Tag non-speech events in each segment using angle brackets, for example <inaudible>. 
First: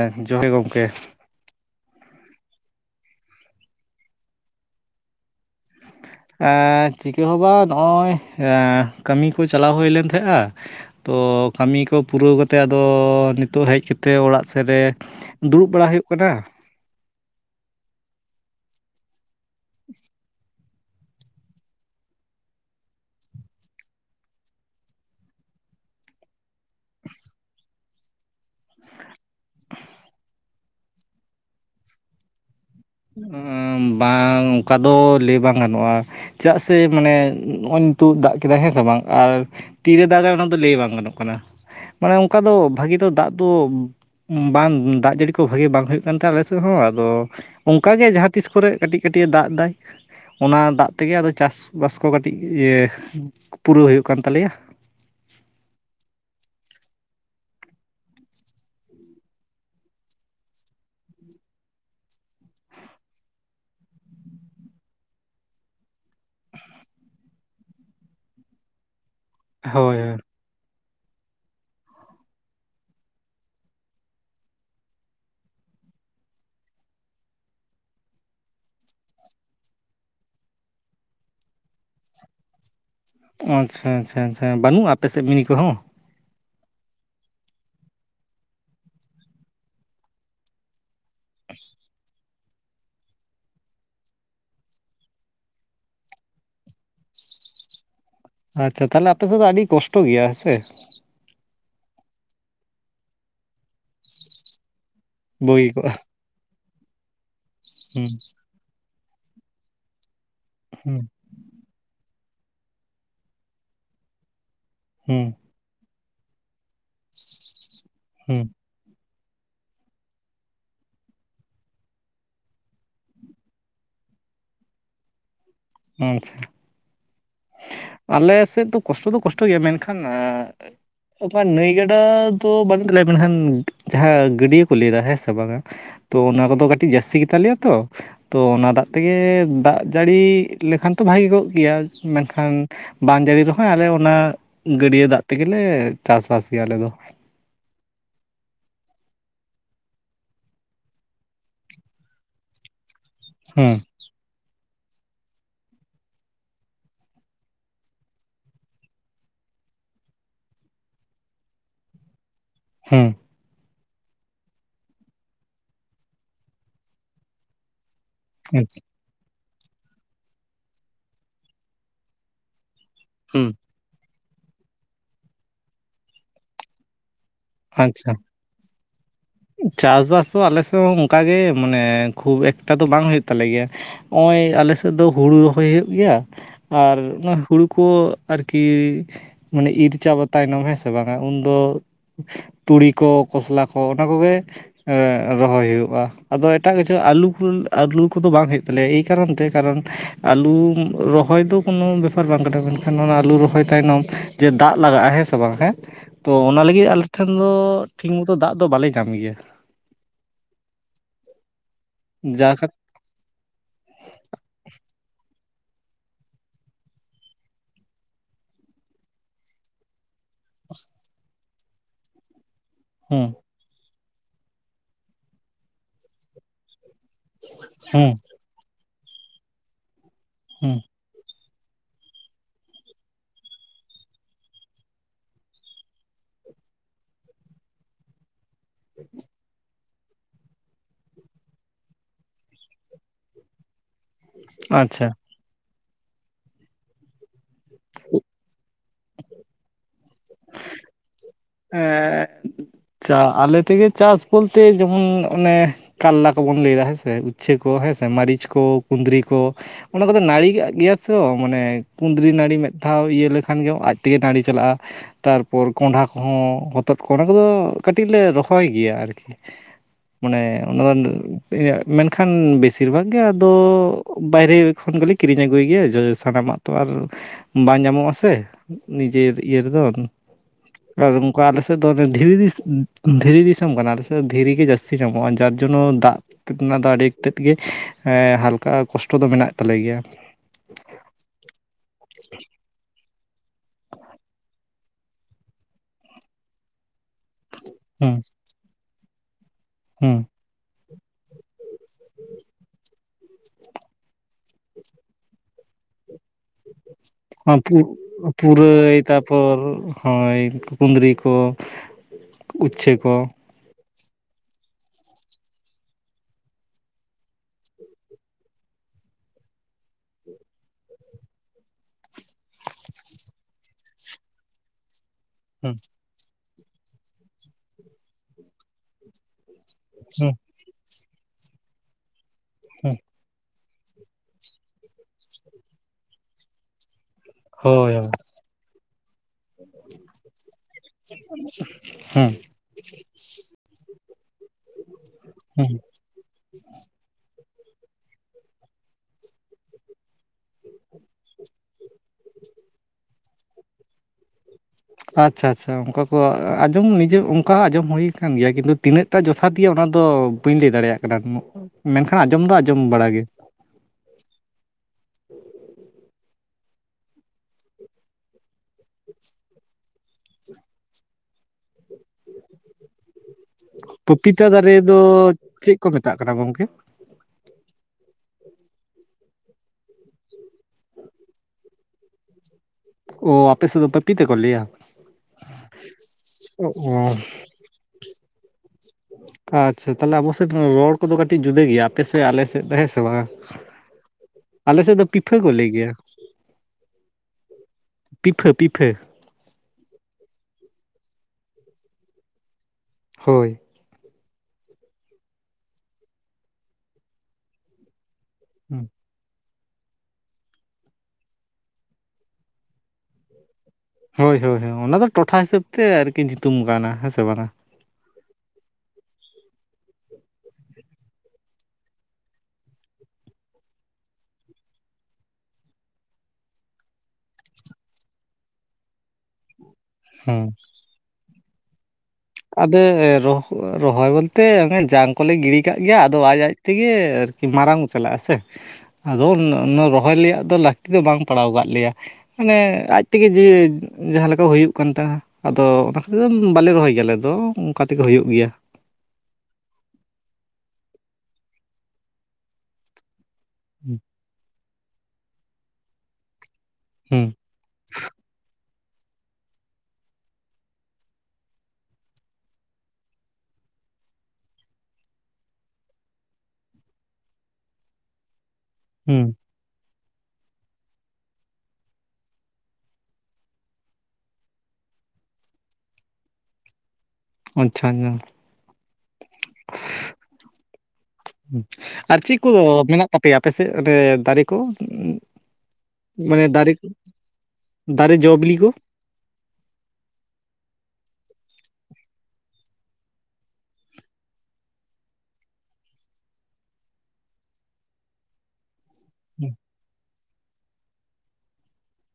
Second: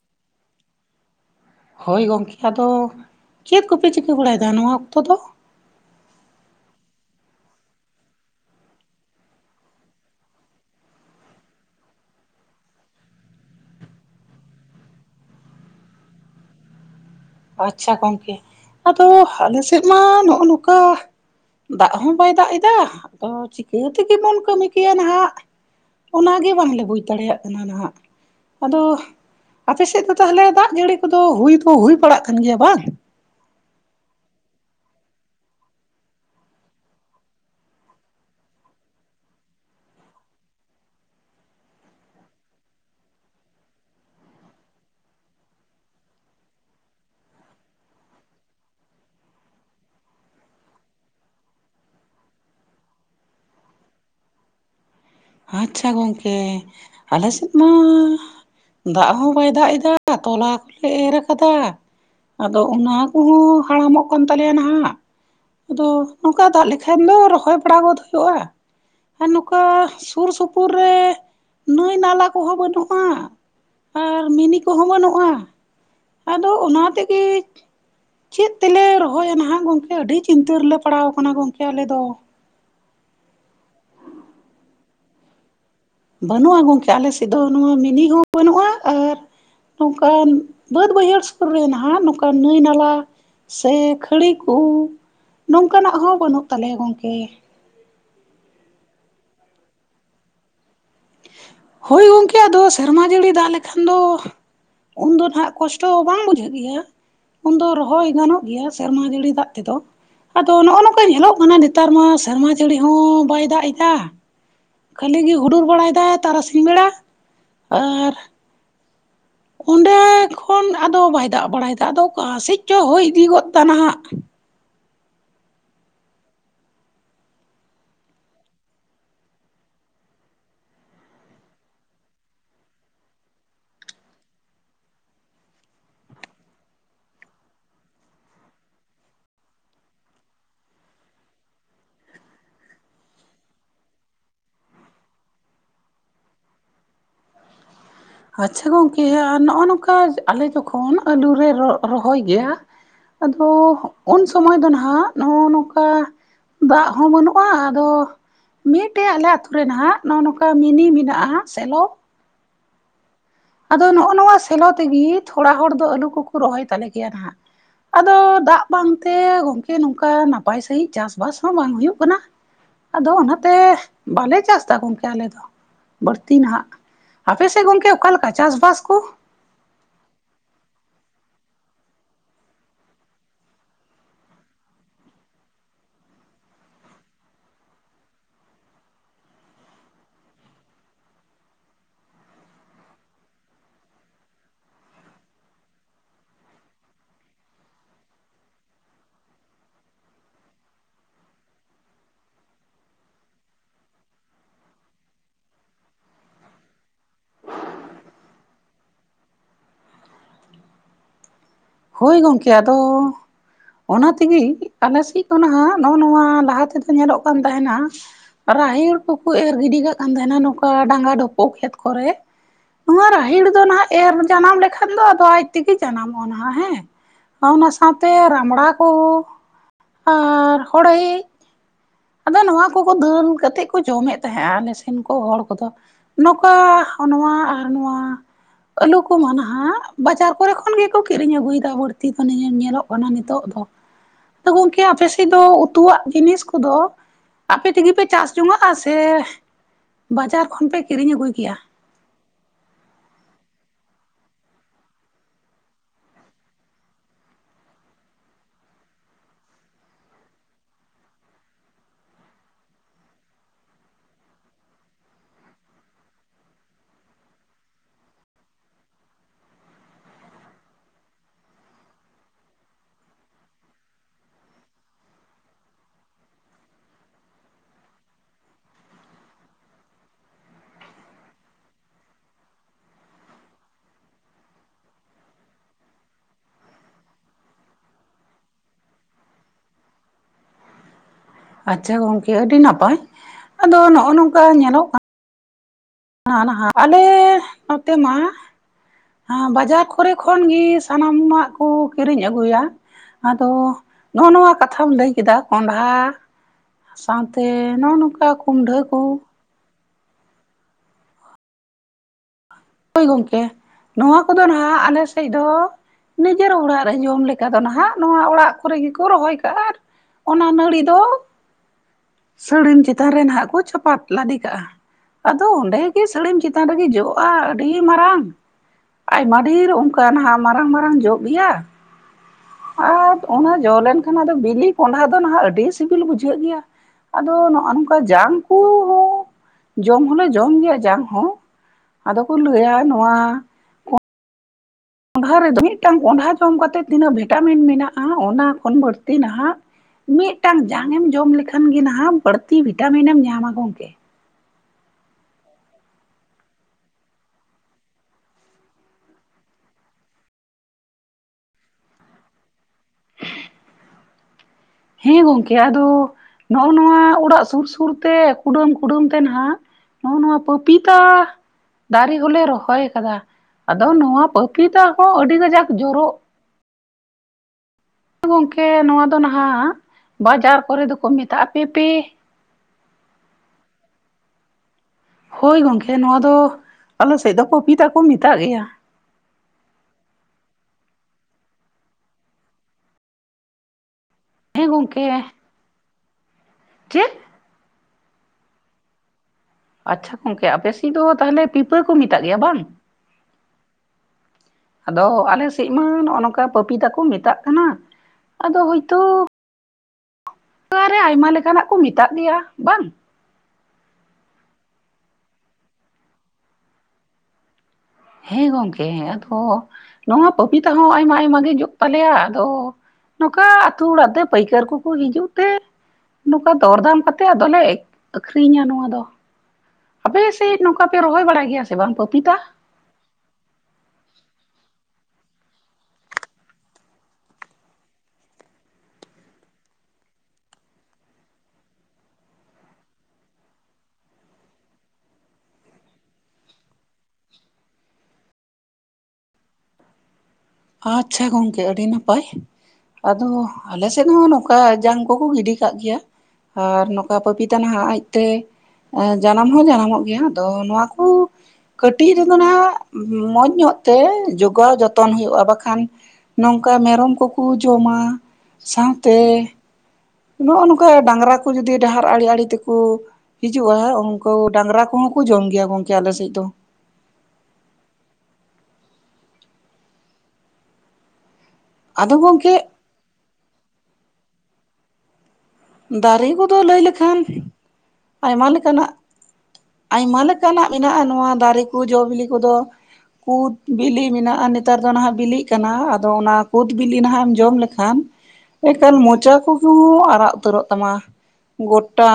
ᱦᱮᱸ ᱡᱚᱦᱮ ᱜᱚᱝᱠᱮ ᱦᱳᱭ ᱜᱚᱝᱠᱮ ᱟᱫᱚ ᱪᱮᱫ ᱠᱚᱯᱮ ᱪᱤᱠᱟᱹ ᱵᱟᱲᱟᱭ ᱫᱟ ᱱᱚᱣᱟ ᱚᱠᱛᱚ ᱫᱚ? ᱟᱸ ᱪᱤᱠᱟᱹ ᱦᱚᱸ ᱵᱟ ᱱᱚᱜ-ᱚᱭ ᱟᱸ ᱠᱟᱹᱢᱤ ᱠᱚ ᱪᱟᱞᱟᱣ ᱦᱩᱭ ᱞᱮᱱ ᱛᱟᱦᱮᱸᱜ-ᱟ ᱛᱚ ᱠᱟᱹᱢᱤ ᱠᱚ ᱯᱩᱨᱟᱹᱣ ᱠᱟᱛᱮ ᱟᱫᱚ ᱱᱤᱛᱚᱜ ᱦᱮᱡ ᱠᱮᱛᱮᱡ ᱚᱲᱟᱜ ᱥᱮᱫ ᱨᱮ ᱫᱩᱲᱩᱵ ᱵᱟᱲᱟ ᱦᱩᱭᱩᱜ ᱠᱟᱱᱟ᱾ ᱟᱪᱪᱷᱟ ᱜᱚᱝᱠᱮ ᱟᱫᱚ ᱟᱞᱮ ᱥᱮᱫ ᱢᱟ ᱱᱚᱜᱚ ᱱᱚ <inaudible> ᱫᱟᱜ ᱦᱚᱸ ᱵᱟᱭ ᱫᱟᱜ ᱮᱫᱟ ᱟᱫᱚ ᱪᱤᱠᱟᱹ ᱛᱮᱜᱤ ᱵᱚᱱ ᱠᱟᱹᱢᱤ ᱠᱮᱭᱟ ᱱᱟᱸᱦᱟᱜ ᱚᱱᱟᱜᱮ ᱵᱟᱝᱞᱮ ᱵᱩᱡᱽ ᱫᱟᱲᱮᱭᱟᱜ ᱠᱟᱱᱟ ᱱᱟᱦᱟᱜ ᱟᱫᱚ ᱟᱯᱮ ᱥᱮᱫ ᱫᱚ ᱛᱟᱦᱞᱮ ᱫᱟᱜ ᱡᱟᱹᱲᱤ ᱠᱚᱫᱚ ᱦᱩᱭ ᱫᱚ ᱦᱩᱭ ᱯᱟᱲᱟᱜ ᱠᱟᱱ ᱜᱮᱭᱟ ᱵᱟᱝ? ᱵᱟᱝ ᱚᱝᱠᱟ ᱫᱚ ᱞᱮᱭ ᱵᱟᱝ ᱜᱟᱱᱚᱜ-ᱟ ᱪᱟᱜ ᱥᱮ ᱢᱟᱱᱮ ᱱᱚᱜ-ᱚᱭ ᱱᱤᱛᱚᱜ ᱫᱟᱜ ᱠᱮᱫᱟᱭ ᱦᱮᱸ ᱥᱮ ᱵᱟᱝ ᱟᱨ ᱛᱤᱨᱮ ᱫᱟᱜᱟᱭ ᱚᱱᱟ ᱫᱚ ᱞᱟᱹᱭ ᱵᱟᱝ ᱜᱟᱱᱚᱜ ᱠᱟᱱᱟ ᱢᱟᱱᱮ ᱚᱝᱠᱟ ᱫᱚ ᱵᱷᱟᱹᱜᱤ ᱫᱚ ᱫᱟᱜ ᱫᱚ ᱵᱟᱝ ᱫᱟᱜ ᱡᱟᱹᱲᱤ ᱠᱚ ᱵᱷᱟᱜᱮ ᱵᱟᱝ ᱦᱩᱭᱩᱜ ᱠᱟᱱᱛᱮ ᱟᱞᱮ ᱥᱮᱫ ᱦᱚᱸ ᱟᱫᱚ ᱚᱝᱠᱟ ᱜᱮ ᱡᱟᱸᱦᱟ ᱛᱤᱥ ᱠᱚᱨᱮᱜ ᱠᱟᱹᱴᱤᱡ ᱠᱟᱹᱴᱤᱡ ᱮ ᱫᱟᱜ ᱫᱟᱭ᱾ ᱚᱱᱟ ᱫᱟᱜ ᱛᱮᱜᱮ ᱟᱫᱚ ᱪᱟᱥ ᱵᱟᱥ ᱠᱚ ᱠᱟᱹᱴᱤᱡ ᱤᱭᱟᱹ ᱯᱩᱨᱟᱹᱣ ᱦᱩᱭᱩᱜ ᱠᱟᱱ ᱛᱟᱞᱮᱭᱟ᱾ ᱟᱪᱪᱷᱟ ᱜᱚᱝᱠᱮ ᱟᱞᱮ ᱥᱮᱫ ᱢᱟ ᱫᱟᱜ ᱦᱚᱸ ᱵᱟᱭ ᱫᱟᱜ ᱮᱫᱟ ᱛᱚᱞᱟ ᱠᱚᱞᱮ ᱮᱨ ᱠᱟᱫᱟ ᱟᱫᱚ ᱚᱱᱟ ᱠᱚᱦᱚᱸ ᱦᱟᱲᱟᱢᱚᱜ ᱠᱟᱱ ᱛᱟᱞᱮᱭᱟ ᱱᱟᱦᱟᱜ ᱟᱫᱚ ᱱᱚᱠᱟ ᱫᱟᱜ ᱞᱮᱠᱷᱟᱱ ᱫᱚ ᱨᱚᱦᱚᱭ ᱵᱟᱲᱟ ᱜᱚᱫ ᱦᱳᱭᱳᱜ-ᱟ ᱟᱨ ᱱᱚᱠᱟ ᱦᱳᱭ ᱦᱳᱭ ᱥᱩᱯᱩᱨ ᱨᱮ ᱱᱟᱹᱭ ᱱᱟᱞᱟ ᱠᱚᱦᱚᱸ ᱵᱟᱹᱱᱩᱜ-ᱟ ᱟᱨ ᱢᱤᱱᱤ ᱠᱚᱦᱚᱸ ᱵᱟᱹᱱᱩᱜ-ᱟ᱾ ᱟᱫᱚ ᱚᱱᱟ ᱛᱮᱜᱮ ᱪᱮᱫ ᱛᱮᱞᱮ ᱨᱚᱦᱚᱭᱟ ᱱᱟᱸᱦᱟᱜ ᱜᱚᱝᱠᱮ ᱟᱹᱰᱤ ᱪᱤᱱᱛᱟᱹ ᱨᱮᱞᱮ ᱯᱟᱲᱟᱣ ᱠᱟᱱᱟ ᱜᱚᱝᱠᱮ ᱟᱞᱮᱫ ᱫᱚ᱾ ᱟᱪᱪᱷᱟ ᱟᱪᱪᱷᱟ ᱟᱪᱪᱷᱟ ᱵᱟᱹᱱᱩᱜ-ᱟ ᱟᱯᱮᱥᱮᱜ ᱢᱤᱱᱤ ᱠᱚᱦᱚᱸ? ᱵᱟᱹᱱᱩᱜ-ᱟ ᱜᱚᱝᱠᱮ ᱟᱞᱮᱥᱮᱜ ᱫᱚ ᱱᱚᱣᱟ ᱢᱤᱱᱤ ᱦᱚᱸ ᱵᱟᱹᱱᱩᱜ-ᱟ ᱟᱨ ᱱᱚᱝᱠᱟᱱ ᱵᱟᱹᱫ ᱵᱟᱹᱭᱦᱟᱹᱲ ᱥᱳᱨ ᱨᱮ ᱦᱮᱸᱱᱟᱜ-ᱟ ᱱᱚᱝᱠᱟ ᱱᱟᱹᱭ ᱱᱟᱞᱟ ᱥᱮ ᱠᱷᱟᱹᱲᱤ ᱠᱩ ᱱᱚᱝᱠᱟ ᱱᱟᱜ ᱦᱚᱸ ᱵᱟᱹᱱᱩᱜ ᱛᱟᱞᱮᱭᱟ ᱜᱚᱝᱠᱮ᱾ ᱟᱪᱪᱷᱟ ᱛᱟᱦᱞᱮ ᱟᱯᱮᱥᱮᱫ ᱫᱚ ᱟᱹᱰᱤ ᱠᱚᱥᱴᱚ ᱜᱮᱭᱟ ᱦᱮᱸ ᱥᱮ᱾ ᱦᱳᱭ ᱜᱚᱝᱠᱮ ᱟᱫᱚ ᱥᱮᱨᱢᱟ ᱡᱟᱹᱲᱤ ᱫᱟᱜᱽ ᱞᱮᱠᱷᱟᱱ ᱫᱚ ᱩᱱᱫᱚ ᱱᱟᱦᱟᱜ ᱵᱳᱜᱮ ᱠᱚᱥᱴᱚ ᱠᱚᱜᱼᱟ ᱵᱟᱝ ᱵᱩᱡᱷᱟᱹᱜ ᱜᱮᱭᱟ᱾ ᱩᱱᱫᱚ ᱨᱚᱦᱚᱭ ᱦᱩᱸ ᱜᱟᱱᱚᱜ ᱜᱮᱭᱟ ᱥᱮᱨᱢᱟ ᱡᱟᱹᱲᱤ ᱫᱟᱜ ᱛᱮᱫᱚ ᱟᱫᱚ ᱱᱚᱜᱼᱚ ᱱᱚᱜᱚ ᱱᱚᱝᱠᱟ ᱧᱮᱞᱚᱜ ᱠᱟᱱᱟ ᱱᱤ ᱛᱟᱨ ᱢᱟ ᱥᱮᱨᱢᱟ ᱡᱟᱹᱲᱤ ᱦᱚᱸ ᱵᱟᱭ ᱫᱟᱜ ᱮᱫᱟ ᱠᱷᱟᱹᱞᱤ ᱦᱩᱸ ᱜᱤᱭ ᱦᱩᱰᱩᱨ ᱵᱟᱲᱟᱭ ᱛᱟ ᱛᱨᱟᱥᱤᱧ ᱵᱮᱲᱟ ᱟᱨ ᱦᱩᱸ ᱚᱸᱰᱮ ᱠᱷᱚᱱ ᱟᱫᱚ ᱵᱟᱭ ᱫᱟᱜ ᱵᱟᱲᱟᱭ ᱫᱟ ᱟᱫᱚ ᱚᱠᱟ ᱥᱮᱜ ᱪᱚᱭ ᱦᱚᱭ ᱤᱫᱤ ᱜᱚᱫ ᱫᱟ ᱱᱟᱦᱟᱜ᱾ ᱟᱪᱷᱟ ᱟᱞᱮ ᱥᱮᱫ ᱫᱚ ᱠᱚᱥᱴᱚ ᱫᱚ ᱠᱚᱥᱴᱚ ᱜᱮᱭᱟ ᱢᱮᱱᱠᱷᱟᱱ ᱚᱠᱟ ᱱᱟᱹᱭ ᱜᱟᱰᱟ ᱫᱚ ᱵᱟᱹᱱᱩᱜ ᱛᱟᱞᱮᱭᱟ ᱢᱮᱱᱠᱷᱟᱱ ᱡᱟᱦᱟᱸ ᱜᱟᱹᱰᱭᱟᱹ ᱠᱚ ᱞᱟᱹᱭ ᱫᱟ ᱦᱮᱸ ᱥᱮ ᱵᱟᱝᱟ ᱛᱚ ᱚᱱᱟ ᱠᱚᱫᱚ ᱠᱟᱹᱴᱤᱡ ᱡᱟᱹᱥᱛᱤ ᱜᱮᱛᱟ ᱞᱮᱭᱟ ᱛᱚ ᱛᱚ ᱚᱱᱟ ᱫᱟᱜ ᱛᱮᱜᱮ ᱫᱟᱜ ᱡᱟᱹᱲᱤ ᱞᱮᱠᱷᱟᱱ ᱛᱚ ᱵᱷᱟᱜᱮ ᱠᱚᱜ ᱠᱮᱭᱟ ᱢᱮᱱᱠᱷᱟᱱ ᱵᱟᱝ ᱡᱟᱹᱲᱤ ᱨᱮᱦᱚᱸᱭ ᱟᱞᱮ ᱚᱱᱟ ᱜᱟᱹᱰᱭᱟᱹ ᱫᱟᱜ ᱛᱮᱜᱮᱞᱮ ᱪᱟᱥᱵᱟᱥ ᱜᱮᱭᱟ ᱟᱞᱮ ᱫᱚ᱾ ᱟᱪᱪᱷᱟ ᱜᱚᱝᱠᱮ ᱱᱚᱸᱜ-ᱱᱚᱠᱟ ᱟᱞᱮ ᱡᱚᱠᱷᱚᱱ ᱟᱹᱞᱩ ᱨᱮ ᱨᱚ ᱨᱚᱦᱚᱭ ᱜᱮᱭᱟ ᱟᱫᱚ ᱦᱩᱸ ᱩᱱ ᱥᱚᱢᱚᱭ ᱫᱚ ᱱᱟᱦᱟᱸᱜ ᱱᱚᱸᱜ-ᱱᱚᱠᱟ ᱫᱟᱜ ᱦᱚᱸ ᱵᱟᱹᱱᱩᱜ-ᱟ ᱟᱫᱚ ᱢᱤᱫᱴᱮᱡ ᱟᱞᱮ ᱟᱛᱩ ᱨᱮ ᱱᱟᱦᱟᱸᱜ ᱱᱚᱜ-ᱚ ᱱᱚᱠᱟ ᱢᱤᱱᱤ ᱢᱮᱱᱟᱜ-ᱟ ᱥᱮᱞᱚ ᱦᱩᱸ᱾ ᱟᱫᱚ ᱱᱚᱸᱜ-ᱚ ᱱᱚᱣᱟ ᱥᱮᱞᱟ ᱛᱮᱜᱤ ᱛᱷᱚᱲᱟ ᱦᱚᱲ ᱫᱚ ᱟᱹᱞᱩ ᱠᱚᱠᱚ ᱨᱚᱦᱚᱭ ᱛᱟᱞᱮ ᱜᱮᱭᱟ ᱱᱟᱦᱟᱸᱜ, ᱟᱫᱚ ᱫᱟᱜ ᱟᱪᱪᱷᱟ ᱵᱟᱝᱛᱮ ᱜᱚᱝᱠᱮ ᱱᱚᱝᱠᱟ ᱱᱟᱯᱟᱭ ᱥᱟᱹᱦᱤᱡ ᱪᱟᱥ ᱵᱟᱥ ᱦᱚᱸ ᱵᱟᱝ ᱦᱩᱭᱩᱜ ᱠᱟᱱᱟ᱾ ᱟᱫᱚ ᱦᱩᱸ ᱚᱱᱟᱛᱮ ᱵᱟᱞᱮ ᱪᱟᱥᱫᱟ ᱜᱚᱝᱠᱮ ᱟᱞᱮ ᱫᱚ ᱵᱟᱹᱲᱛᱤ ᱱᱟᱦᱟᱸᱜ᱾ ᱟᱯᱮᱥᱮᱫ ᱜᱚᱝᱠᱮ ᱚᱠᱟᱞᱮᱠᱟ ᱪᱟᱥ-ᱵᱟᱥ ᱠᱚ? ᱪᱟᱥ ᱵᱟᱥ ᱫᱚ ᱟᱞᱮ ᱥᱮᱫ ᱦᱚᱸ ᱚᱝᱠᱟᱜᱮ ᱢᱟᱱᱮ ᱠᱷᱩᱵᱽ ᱮᱠᱴᱟ ᱫᱚ ᱵᱟᱝ ᱦᱩᱭᱩᱜ ᱛᱟᱞᱮ ᱜᱮᱭᱟ᱾ ᱚᱸᱭ ᱟᱞᱮ ᱥᱮᱫ ᱫᱚ ᱦᱩᱲᱩ ᱨᱚᱦᱚᱭ ᱦᱩᱭᱩᱜ ᱜᱮᱭᱟ, ᱟᱨ ᱱᱚᱦ ᱦᱩᱲᱩ ᱠᱚ ᱟᱨᱠᱤ ᱢᱟᱱᱮ ᱤᱨ ᱪᱟᱵᱟ ᱛᱟᱭᱱᱚᱢ ᱦᱮᱸᱥᱮ ᱵᱟᱝᱟ ᱩᱱᱫᱚ ᱛᱩᱲᱤ ᱠᱚ ᱠᱚᱥᱞᱟ ᱠᱚ ᱚᱱᱟ ᱠᱚᱜᱮ ᱟ ᱨᱚᱦᱚᱭ ᱦᱩᱭᱩᱜᱼᱟ ᱟᱫᱚ ᱮᱴᱟᱜ ᱠᱤᱪᱷᱩ ᱟᱹᱞᱩ ᱠᱚ ᱟᱹᱞᱩ ᱠᱚᱫᱚ ᱵᱟᱝ ᱦᱩᱭᱩᱜ ᱛᱟᱞᱮᱭᱟ ᱮᱭ ᱠᱟᱨᱚᱱ ᱛᱮ ᱠᱟᱨᱚᱱ ᱟᱹᱞᱩ ᱨᱚᱦᱚᱭ ᱫᱚ ᱠᱳᱱᱳ ᱵᱮᱯᱟᱨ ᱵᱟᱝ ᱠᱟᱱᱟ ᱢᱮᱱᱠᱷᱟᱱ ᱚᱱᱟ ᱟᱹᱞᱩ ᱨᱚᱦᱚᱭ ᱛᱟᱭᱱᱚᱢ ᱡᱮ ᱫᱟᱜ ᱞᱟᱜᱟᱜᱼᱟ ᱦᱮᱸᱥᱮ ᱵᱟᱝ ᱦᱮᱸ ᱛᱚ ᱚᱱᱟ ᱞᱟᱹᱜᱤᱫ ᱟᱞᱮ ᱴᱷᱮᱱ ᱫᱚ ᱴᱷᱤᱠ ᱢᱚᱛᱚ ᱫᱟᱜ ᱫᱚ ᱵᱟᱞᱮ ᱠᱟᱢ ᱜᱮᱭᱟ᱾ ᱦᱳᱭ ᱜᱚᱝᱠᱮ ᱡᱟ ᱠᱟᱛ ᱟᱫᱚ ᱚᱱᱟ ᱛᱮᱜᱮ ᱟᱞᱮ ᱥᱮᱫ ᱫᱚ ᱱᱟᱦᱟᱸᱜ ᱱᱚᱜᱼᱚ ᱱᱚᱣᱟ ᱞᱟᱦᱟ ᱛᱮᱫᱚ ᱧᱮᱞᱚᱜ ᱠᱟᱱ ᱛᱟᱦᱮᱸᱱᱟ ᱨᱟᱦᱮᱲ ᱠᱚᱠᱚ ᱮᱨ ᱜᱤᱰᱤ ᱠᱟᱜ ᱠᱟᱱ ᱛᱟᱦᱮᱸᱱᱟ ᱱᱚᱝᱠᱟ ᱰᱟᱸᱜᱟ ᱰᱳᱯᱳ ᱠᱷᱮᱛ ᱠᱚᱨᱮ᱾ ᱱᱚᱣᱟ ᱦᱩᱸ ᱨᱟᱦᱮᱲ ᱫᱚ ᱱᱟᱦᱟᱸᱜ ᱮᱨ ᱡᱟᱱᱟᱢ ᱞᱮᱠᱷᱟᱱ ᱫᱚ ᱟᱫᱚ ᱟᱡ ᱛᱮᱜᱮ ᱡᱟᱱᱟᱢᱚᱜᱼᱟ ᱱᱟᱦᱟᱸᱜ ᱦᱮᱸ᱾ ᱚᱱᱟ ᱥᱟᱶᱛᱮ ᱦᱩᱸ ᱨᱟᱢᱲᱟ ᱠᱚ ᱟᱨ ᱦᱩᱸ ᱦᱚᱲᱮᱡᱽ ᱟᱫᱚ ᱱᱚᱣᱟ ᱠᱚᱠᱚ ᱫᱷᱟᱹᱞ ᱠᱟᱛᱮᱜᱽ ᱠᱚ ᱡᱚᱢᱮᱫ ᱛᱟᱦᱮᱸᱜᱼᱟ ᱟᱞᱮ ᱥᱮᱱ ᱠᱚ ᱦᱚᱲ ᱠᱚᱫᱚ᱾ ᱱᱚᱝᱠᱟ ᱱᱚᱣᱟ ᱟᱨ ᱱᱚᱣᱟ ᱟᱹᱞᱩ ᱠᱚᱢᱟ ᱱᱟᱦᱟᱸᱜ ᱵᱟᱡᱟᱨ ᱠᱚᱨᱮ ᱠᱷᱚᱱ ᱜᱮᱠᱚ ᱠᱤᱨᱤᱧ ᱟᱹᱜᱩᱭᱫᱟ ᱵᱟᱹᱲᱛᱤ ᱫᱚ ᱧᱮᱞ ᱧᱮᱞᱚᱜ ᱠᱟᱱᱟ ᱱᱤᱛᱚᱜ ᱫᱚ᱾ ᱟᱫᱚ ᱜᱚᱝᱠᱮ ᱟᱪᱪᱷᱟ ᱟᱯᱮ ᱥᱮᱫ ᱫᱚ ᱩᱛᱩᱣᱟᱜ ᱡᱤᱱᱤᱥ ᱠᱚᱫᱚ ᱟᱯᱮ ᱛᱮᱜᱮ ᱯᱮ ᱪᱟᱥ ᱡᱚᱝᱟᱜ-ᱟ ᱥᱮ ᱵᱟᱡᱟᱨ ᱠᱷᱚᱱ ᱯᱮ ᱠᱤᱨᱤᱧ ᱟᱹᱜᱩᱭ ᱜᱮᱭᱟ? ᱮᱸᱜ ᱪᱟ ᱟᱞᱮ ᱛᱮᱜᱮ ᱪᱟᱥ ᱵᱚᱞᱛᱮ ᱡᱮᱢᱚᱱ ᱚᱱᱮ ᱠᱟᱞᱞᱟ ᱠᱚᱵᱚᱱ ᱞᱟᱹᱭ ᱫᱟ ᱦᱮᱸᱥᱮ ᱩᱪᱷᱟᱹ ᱠᱚ ᱦᱮᱸᱥᱮ ᱢᱟᱹᱨᱤᱪ ᱠᱚ ᱠᱩᱸᱫᱽᱨᱤ ᱠᱚ, ᱚᱱᱟ ᱠᱚᱫᱚ ᱱᱟᱹᱲᱤ ᱠᱟᱜ ᱜᱮᱭᱟ ᱛᱚ ᱢᱟᱱᱮ ᱠᱩᱸᱫᱽᱨᱤ ᱱᱟᱹᱲᱤ ᱢᱤᱫ ᱫᱷᱟᱣ ᱤᱭᱟᱹ ᱞᱮᱠᱷᱟᱱ ᱜᱮ ᱟᱡ ᱛᱮᱜᱮ ᱱᱟᱹᱲᱤ ᱪᱟᱞᱟᱜᱼᱟ᱾ ᱛᱟᱨᱯᱚᱨ ᱠᱚᱸᱰᱷᱟ ᱠᱚᱦᱚᱸ ᱦᱚᱛᱚᱫ ᱠᱚ ᱚᱱᱟ ᱠᱚᱫᱚ ᱠᱟᱹᱴᱤᱡ ᱞᱮ ᱨᱚᱦᱚᱭ ᱜᱮᱭᱟ ᱟᱨᱠᱤ᱾ <inaudible> ᱢᱟᱱᱮ ᱚᱱᱟ <unintelligible> ᱢᱮᱱᱠᱷᱟᱱ ᱵᱮᱥᱤᱨ ᱵᱷᱟᱜᱽ ᱜᱮ ᱟᱫᱚ ᱵᱟᱭᱨᱮ ᱠᱷᱚᱱ ᱜᱮᱞᱤᱧ ᱠᱤᱨᱤᱧ ᱟᱹᱜᱩᱭ ᱜᱮᱭᱟ ᱡᱮᱡ ᱥᱟᱱᱟᱢᱟᱜ ᱛᱚ ᱟᱨ ᱵᱟᱝ ᱧᱟᱢᱚᱜᱼᱟ ᱥᱮ ᱱᱤᱡᱮᱨ ᱤᱭᱟᱹ ᱨᱮᱫᱚ᱾ ᱟᱨ ᱚᱱᱠᱟ ᱟᱞᱮᱥᱮᱫ ᱫᱚ ᱫᱷᱤᱨᱤ ᱨᱤᱥ ᱫᱷᱤᱨᱤ ᱫᱤᱥᱚᱢ ᱠᱟᱱᱟ ᱟᱞᱮᱥᱮᱫ ᱫᱚ ᱫᱷᱤᱨᱤ ᱜᱮ ᱡᱟᱹᱥ ᱥᱤ ᱧᱟᱢᱚᱜᱼᱟ ᱡᱟᱨ ᱡᱚᱱᱱᱳ ᱫᱟᱜ ᱨᱮᱱᱟᱜ ᱫᱚ ᱟᱹᱰᱤ ᱛᱮᱫ ᱜᱮ ᱮᱸ ᱦᱟᱞᱠᱟ ᱠᱚᱥᱴᱚ ᱫᱚ ᱢᱮᱱᱟᱜ ᱛᱟᱞᱮ ᱜᱮᱭᱟ᱾ ᱟᱪᱷᱟ ᱜᱚᱝᱠᱮ ᱟᱹᱰᱤ ᱱᱟᱯᱟᱭ ᱟᱫᱚ ᱱᱚᱜᱼᱚ ᱱᱚᱝᱠᱟ ᱧᱮᱞᱚᱜ ᱠᱟᱱᱟ ᱱᱟᱦᱟᱸᱜ ᱟᱞᱮ ᱱᱚᱛᱮ ᱢᱟ ᱵᱟᱡᱟᱨ ᱠᱚᱨᱮ ᱦᱩᱸ ᱠᱷᱚᱱ ᱠᱷᱚᱱ ᱜᱮ ᱥᱟᱱᱟᱢᱟᱜ ᱠᱚ ᱠᱤᱨᱤᱧ ᱟᱹᱜᱩᱭᱟ-᱾ ᱟᱫᱚ ᱱᱚᱜᱼᱚ ᱱᱚᱣᱟ ᱠᱟᱛᱷᱟᱢ ᱞᱟᱹᱭ ᱠᱮᱫᱟ ᱠᱚᱸᱰᱦᱷᱟ ᱥᱟᱣᱛᱮ ᱱᱚᱜᱼᱚ ᱱᱚᱝᱠᱟ ᱠᱩᱢᱰᱟᱹ ᱠᱚ᱾ ᱯᱚᱨ ᱦᱚᱸᱳᱭ ᱠᱩᱸᱫᱽᱨᱤ ᱠᱚ᱾ ᱩᱪᱷᱟᱹ ᱦᱳᱭ ᱠᱚ ᱜᱚᱝᱠᱮ ᱱᱚᱣᱟ ᱠᱚᱫᱚ ᱱᱦᱟᱜ ᱟᱞᱮ ᱥᱮᱡ ᱫᱚ ᱱᱤᱡᱟᱹᱨ ᱚᱲᱟᱜ ᱨᱮ ᱡᱚᱢ ᱞᱮᱠᱟ ᱫᱚ ᱱᱦᱟᱜ ᱱᱚᱣᱟ ᱚᱲᱟᱜ ᱠᱚᱨᱮ ᱜᱮᱠᱚ ᱨᱚᱦᱚᱭ ᱠᱟᱜᱼᱟ ᱟᱨ ᱚᱱᱟ ᱱᱟᱹᱲᱤ ᱫᱚ ᱥᱟᱹᱲᱤᱢ ᱪᱮᱛᱟᱱ ᱨᱮ ᱱᱟᱦᱟᱜ ᱠᱚ ᱪᱟᱯᱟᱫ ᱞᱟᱫᱮ ᱠᱟᱜᱼᱟ᱾ ᱟᱫᱚ ᱦᱩᱸ ᱚᱸᱰᱮ ᱜᱮ ᱥᱟᱹᱲᱤᱢ ᱪᱮᱛᱟᱱ ᱨᱮᱜᱮ ᱡᱚᱜᱼᱟ᱾ ᱟᱹᱰᱤ ᱢᱟᱨᱟᱝ ᱟᱭᱢᱟ ᱰᱷᱮᱨ ᱚᱱᱠᱟ ᱦᱩᱸ ᱱᱦᱟᱜ ᱢᱟᱨᱟᱝ ᱢᱟᱨᱟᱝ ᱡᱚᱜ ᱜᱮᱭᱟ᱾ ᱦᱩᱸ ᱟᱫ ᱚᱱᱟ ᱡᱚ ᱞᱮᱱ ᱠᱷᱟᱱ ᱵᱤᱞᱤ ᱠᱚᱱᱰᱷᱟ ᱫᱚ ᱱᱦᱟᱜ ᱟᱹᱰᱤ ᱥᱤᱵᱤᱞ ᱵᱩᱡᱷᱟᱹᱜ ᱜᱮᱭᱟ᱾ ᱟᱫᱚ ᱱᱚᱜᱼᱚ ᱦᱳᱭ ᱱᱚᱝᱠᱟ ᱦᱳᱭ ᱡᱟᱝ ᱠᱚᱦᱚᱸ ᱡᱚᱢ ᱦᱚᱞᱮ ᱡᱚᱢ ᱜᱮᱭᱟ ᱡᱟᱝ ᱦᱚᱸ᱾ <inaudible> ᱟᱫᱚ ᱠᱚ ᱞᱟᱹᱭᱟ ᱱᱚᱣᱟ ᱠᱸᱰᱷᱟ ᱨᱮᱫᱚ ᱦᱩᱸ ᱢᱤᱫᱴᱟᱱ ᱠᱚᱸᱰᱷᱟ ᱡᱚᱢ ᱠᱟᱛᱮᱫ ᱛᱤᱱᱟᱹᱜ ᱵᱷᱤᱴᱟᱢᱤᱱ ᱢᱮᱱᱟᱜᱼᱟ ᱚᱱᱟ ᱠᱷᱚᱱ ᱵᱟᱹᱲᱛᱤ ᱱᱦᱟᱜ ᱢᱤᱫᱽᱴᱟᱝ ᱡᱟᱝᱢ ᱮᱢ ᱡᱚᱢ ᱞᱮᱠᱷᱟᱱ ᱜᱮ ᱱᱟᱦᱟᱜ ᱵᱟᱹᱲᱛᱤ ᱵᱷᱤᱴᱟᱢᱤᱱ ᱮᱢ ᱧᱟᱢᱟ ᱜᱚᱝᱠᱮ᱾ ᱟᱪᱪᱷᱟ ᱟᱪᱪᱷᱟ ᱚᱱᱠᱟ ᱠᱚ ᱟᱸᱡᱚᱢ ᱱᱤᱡᱟᱸ ᱚᱝᱠᱟ ᱦᱚᱸ ᱟᱸᱡᱚᱢ ᱦᱩᱭ ᱟᱠᱟᱱ ᱜᱮᱭᱟ ᱠᱤᱱᱛᱩ ᱛᱤᱱᱟᱹᱜ ᱮᱴᱟᱜ ᱡᱚᱛᱷᱟᱛ ᱜᱮ ᱚᱱᱟ ᱫᱚ ᱵᱟᱹᱧ ᱞᱟᱹᱭ ᱫᱟᱲᱮᱭᱟᱜ ᱠᱟᱱᱟ᱾ ᱢᱮᱱᱠᱷᱟᱱ ᱟᱸᱡᱚᱢ ᱫᱚ ᱟᱸᱡᱚᱢ ᱵᱟᱲᱟ ᱜᱮ᱾ ᱦᱮᱸ ᱜᱚᱝᱠᱮ ᱟᱫᱚ ᱱᱚᱜᱼᱚ ᱱᱚᱣᱟ ᱚᱲᱟᱜ ᱥᱩᱨ ᱥᱩᱨ ᱛᱮ ᱠᱩᱰᱟᱹᱢ ᱠᱩᱰᱟᱹᱢ ᱛᱮ ᱱᱟᱦᱟᱜ ᱱᱚᱜᱼᱚ ᱱᱚᱣᱟ ᱯᱟᱯᱤᱛᱟ ᱫᱟᱨᱮ ᱦᱚᱞᱮ ᱨᱚᱦᱚᱭ ᱠᱟᱫᱟ᱾ ᱟᱫᱚ ᱱᱚᱣᱟ ᱯᱟᱠᱷᱤ ᱫᱚ ᱦᱚᱸᱚᱸ ᱟᱹᱰᱤ ᱠᱟᱡᱟᱠ ᱡᱚᱨᱚᱜ ᱟᱫᱚ ᱜᱚᱢᱠᱮ ᱜᱚᱝᱠᱮ ᱱᱚᱣᱟ ᱫᱚ ᱱᱟᱦᱟᱜ ᱵᱟᱡᱟᱨ ᱠᱚᱨᱮ ᱫᱚᱠᱚ ᱢᱮᱛᱟᱜᱼᱟ ᱯᱮᱯᱮ᱾ <inaudible> ᱚ ᱟᱯᱮ ᱥᱮᱫ ᱫᱚ ᱯᱟᱯᱤᱛᱟ ᱠᱚ ᱞᱟᱹᱭᱟ? ᱦᱳᱭ ᱜᱚᱢᱠᱮ ᱱᱚᱣᱟ ᱫᱚ ᱚ ᱚ ᱟᱞᱮ ᱥᱮᱫ ᱫᱚ ᱯᱟᱯᱤᱛᱟ ᱠᱚ ᱢᱮᱛᱟᱜ ᱜᱮᱭᱟ᱾ ᱟᱪᱪᱷᱟ ᱛᱟᱦᱚᱞᱮ ᱟᱵᱚ ᱥᱮᱫ ᱫᱚ ᱨᱚᱲ ᱠᱚᱫᱚ ᱠᱟᱹᱴᱤᱡ ᱡᱩᱫᱟᱹ ᱜᱮᱭᱟ ᱟᱯᱮᱥᱮᱫ ᱟᱞᱮ ᱥᱮᱫ ᱫᱚ ᱦᱮᱸ ᱥᱮ ᱵᱟᱝᱟ᱾ ᱦᱮᱸ ᱟᱞᱮ ᱥᱮᱫ ᱫᱚ ᱜᱚᱝᱠᱮ ᱯᱤᱯᱷᱟᱹ ᱠᱚ ᱞᱟᱹᱭ ᱜᱮᱭᱟ᱾ ᱪᱮᱫ? ᱯᱤᱯᱷᱟᱹ ᱯᱤᱯᱷᱟᱹ᱾ ᱟᱪᱪᱷᱟ ᱜᱚᱝᱠᱮ ᱟᱯᱮᱥᱮᱫ ᱫᱚ ᱛᱟᱦᱚᱞᱮ ᱯᱤᱯᱟᱹ ᱠᱚ ᱢᱮᱛᱟᱜ ᱜᱮᱭᱟ ᱵᱟᱝ? ᱦᱳᱭ᱾ ᱟᱫᱚ ᱟᱞᱮ ᱥᱮᱫ ᱢᱟ ᱱᱚᱜ-ᱚ ᱱᱚᱝᱠᱟ ᱯᱟᱯᱤ ᱛᱟᱠᱚ ᱢᱮᱛᱟᱜ ᱠᱟᱱᱟ᱾ ᱟᱫᱚ ᱦᱭᱛᱳ ᱨᱮ ᱟᱭᱢᱟ ᱞᱮᱠᱟᱱᱟᱜ ᱠᱚ ᱢᱮᱛᱟᱜ ᱜᱮᱭᱟ ᱵᱟᱝ? ᱦᱳᱭ ᱦᱳᱭ ᱦᱳᱭ ᱚᱱᱟ ᱫᱚ ᱴᱚᱴᱷᱟ ᱦᱤᱥᱟᱹᱵ ᱛᱮ ᱟᱨᱠᱤ ᱧᱩᱛᱩᱢ ᱟᱠᱟᱱᱟ᱾ ᱦᱮᱸ ᱥᱮ ᱵᱟᱝᱟ? ᱦᱮᱸ ᱜᱚᱢᱠᱮ ᱟᱫᱚ ᱱᱚᱣᱟ ᱯᱟᱯᱤᱛᱟ ᱦᱚᱸ ᱟᱭᱢᱟ ᱟᱭᱢᱟ ᱜᱮ ᱡᱚᱜ ᱛᱟᱞᱮᱭᱟ᱾ ᱟᱫᱚ ᱱᱚᱠᱟ ᱟᱛᱩ ᱚᱲᱟᱜ ᱛᱮ ᱯᱟᱹᱭᱠᱟᱹᱨ ᱠᱚᱠᱚ ᱦᱤᱡᱩᱜ ᱛᱮ ᱱᱚᱝᱠᱟ ᱫᱚᱨᱫᱟᱢ ᱠᱟᱛᱮᱫ ᱟᱫᱚᱞᱮ ᱟᱠᱷᱨᱤᱧᱟ ᱱᱚᱣᱟ ᱫᱚ᱾ ᱦᱮᱸ ᱟᱯᱮᱥᱮᱫ ᱱᱚᱝᱠᱟ ᱯᱮ ᱨᱚᱦᱚᱭ ᱵᱟᱲᱟᱭ ᱜᱮᱭᱟ ᱥᱮ ᱵᱟᱝ ᱯᱟᱯᱤᱛᱟ? ᱟᱫᱚ ᱮ ᱨᱚᱦ ᱨᱚᱦᱚᱭ ᱵᱚᱞᱛᱮ ᱚᱱᱮ ᱡᱟᱝ ᱠᱚᱞᱮ ᱜᱤᱲᱤ ᱠᱟᱜ ᱜᱮᱭᱟ᱾ ᱟᱫᱚ ᱟᱡ ᱟᱡ ᱛᱮᱜᱮ ᱟᱨᱠᱤ ᱢᱟᱨᱟᱝ ᱪᱟᱞᱟᱜᱼᱟ ᱥᱮ? ᱟᱫᱚ ᱚᱱᱱᱟ ᱚᱱᱱᱟ ᱨᱚᱦᱚᱭ ᱞᱮᱭᱟᱜ ᱫᱚ ᱞᱟᱹᱠᱛᱤ ᱫᱚ ᱵᱟᱝ ᱯᱟᱲᱟᱣ ᱠᱟᱫ ᱞᱮᱭᱟ᱾ ᱢᱟᱱᱮ ᱟᱡ ᱛᱮᱜᱮ ᱡᱮ ᱡᱟᱦᱟᱸ ᱞᱮᱠᱟ ᱦᱩᱭᱩᱜ ᱠᱟᱱ ᱛᱟ᱾ ᱟᱫᱚ ᱚᱱᱟ ᱠᱷᱟᱹᱛᱤᱨ ᱫᱚ ᱵᱟᱞᱮ ᱨᱚᱦᱚᱭ ᱜᱮᱭᱟ ᱟᱞᱮ ᱫᱚ, ᱚᱱᱠᱟ ᱛᱮᱜᱮ ᱦᱩᱭᱩᱜ ᱜᱮᱭᱟ᱾ ᱟᱪᱪᱷᱟ ᱜᱚᱝᱠᱮ ᱟᱹᱰᱤ ᱱᱟᱯᱟᱭ᱾ ᱟᱫᱚ ᱟᱞᱮ ᱥᱮᱫ ᱦᱚᱸ ᱱᱚᱝᱠᱟ ᱡᱟᱝ ᱠᱚ ᱠᱚ ᱜᱤᱰᱤ ᱠᱟᱜ ᱜᱮᱭᱟ ᱟᱨ ᱱᱚᱝᱠᱟ ᱦᱩᱸ ᱯᱟᱯᱤᱛ ᱦᱚ ᱟᱡᱛᱮ ᱡᱟᱱᱟᱢ ᱦᱚᱸ ᱡᱟᱱᱟᱢᱚᱜ ᱜᱮᱭᱟ, ᱟᱫᱚ ᱱᱚᱣᱟ ᱠᱚ ᱠᱟᱹᱴᱤᱡ ᱨᱮᱫᱚ ᱟᱜ ᱢᱚᱸᱡᱽ ᱧᱚᱜ ᱛᱮ ᱡᱚᱜᱟᱣ ᱡᱚᱛᱚᱱ ᱦᱩᱭᱩᱜᱼᱟ᱾ ᱵᱟᱠᱷᱟᱱ ᱱᱚᱝᱠᱟ ᱢᱮᱨᱚᱢ ᱠᱚᱠᱚ ᱡᱚᱢᱟ, ᱥᱟᱶᱛᱮ ᱦᱩᱸ ᱱᱚᱜᱼᱚ ᱱᱚᱝᱠᱟ ᱰᱟᱝᱨᱟ ᱠᱚ ᱡᱫᱤ ᱰᱟᱦᱟᱨ ᱟᱲᱮ ᱟᱲᱮ ᱛᱮ ᱠᱚ, ᱦᱤᱡᱩᱜᱼᱟᱜ ᱩᱱᱠᱩ ᱰᱟᱝᱨᱟ ᱠᱚᱦᱚᱸ ᱠᱚ ᱡᱚᱢ ᱜᱮᱭᱟ ᱜᱚᱝᱠᱮ ᱟᱞᱮᱥᱮᱡ ᱫᱚ᱾ ᱟᱪᱪᱷᱟ ᱟᱪᱪᱷᱟ ᱾ ᱟᱫᱚ ᱟᱨ ᱪᱮᱫ ᱠᱚ ᱜᱚᱝᱠᱮ ᱢᱮᱱᱟᱜ ᱛᱟᱯᱮᱭᱟ ᱟᱯᱮ ᱥᱮᱫ ᱫᱟᱨᱮ ᱠᱚ? ᱫᱟᱨᱮ ᱠᱚᱫᱚ ᱞᱟᱹᱭ ᱞᱮᱠᱷᱟᱱ ᱫᱟᱨᱮ ᱡᱚ ᱟᱭᱢᱟ ᱵᱤᱞᱤ ᱠᱚ ᱞᱮᱠᱟᱱᱟᱜ ᱾ ᱟᱭᱢᱟ ᱞᱮᱠᱟᱱᱟᱜ ᱢᱮᱱᱟᱜᱼᱟ, ᱱᱚᱣᱟ ᱫᱟᱨᱮ ᱠᱚ ᱡᱚ ᱵᱤᱞᱤ ᱠᱚ ᱫᱚ ᱾ ᱠᱩᱫ ᱵᱤᱞᱤ ᱢᱮᱱᱟᱜᱼᱟ ᱱᱮᱛᱟᱨ ᱫᱚ ᱱᱟᱦᱟᱜ ᱵᱤᱞᱤᱜ ᱠᱟᱱᱟ, ᱟᱫᱚ ᱚᱱᱟ ᱠᱩᱫ ᱵᱤᱞᱤ ᱱᱟᱦᱟᱜ ᱮᱢ ᱡᱚᱢ ᱞᱮᱠᱷᱟᱱ <inaudible> ᱮᱠᱟᱞ ᱢᱚᱪᱟ ᱠᱚᱦᱚ ᱟᱨᱟᱜ ᱩᱛᱟᱹᱨᱚᱜ ᱛᱟᱢᱟ᱾ ᱜᱚᱴᱟ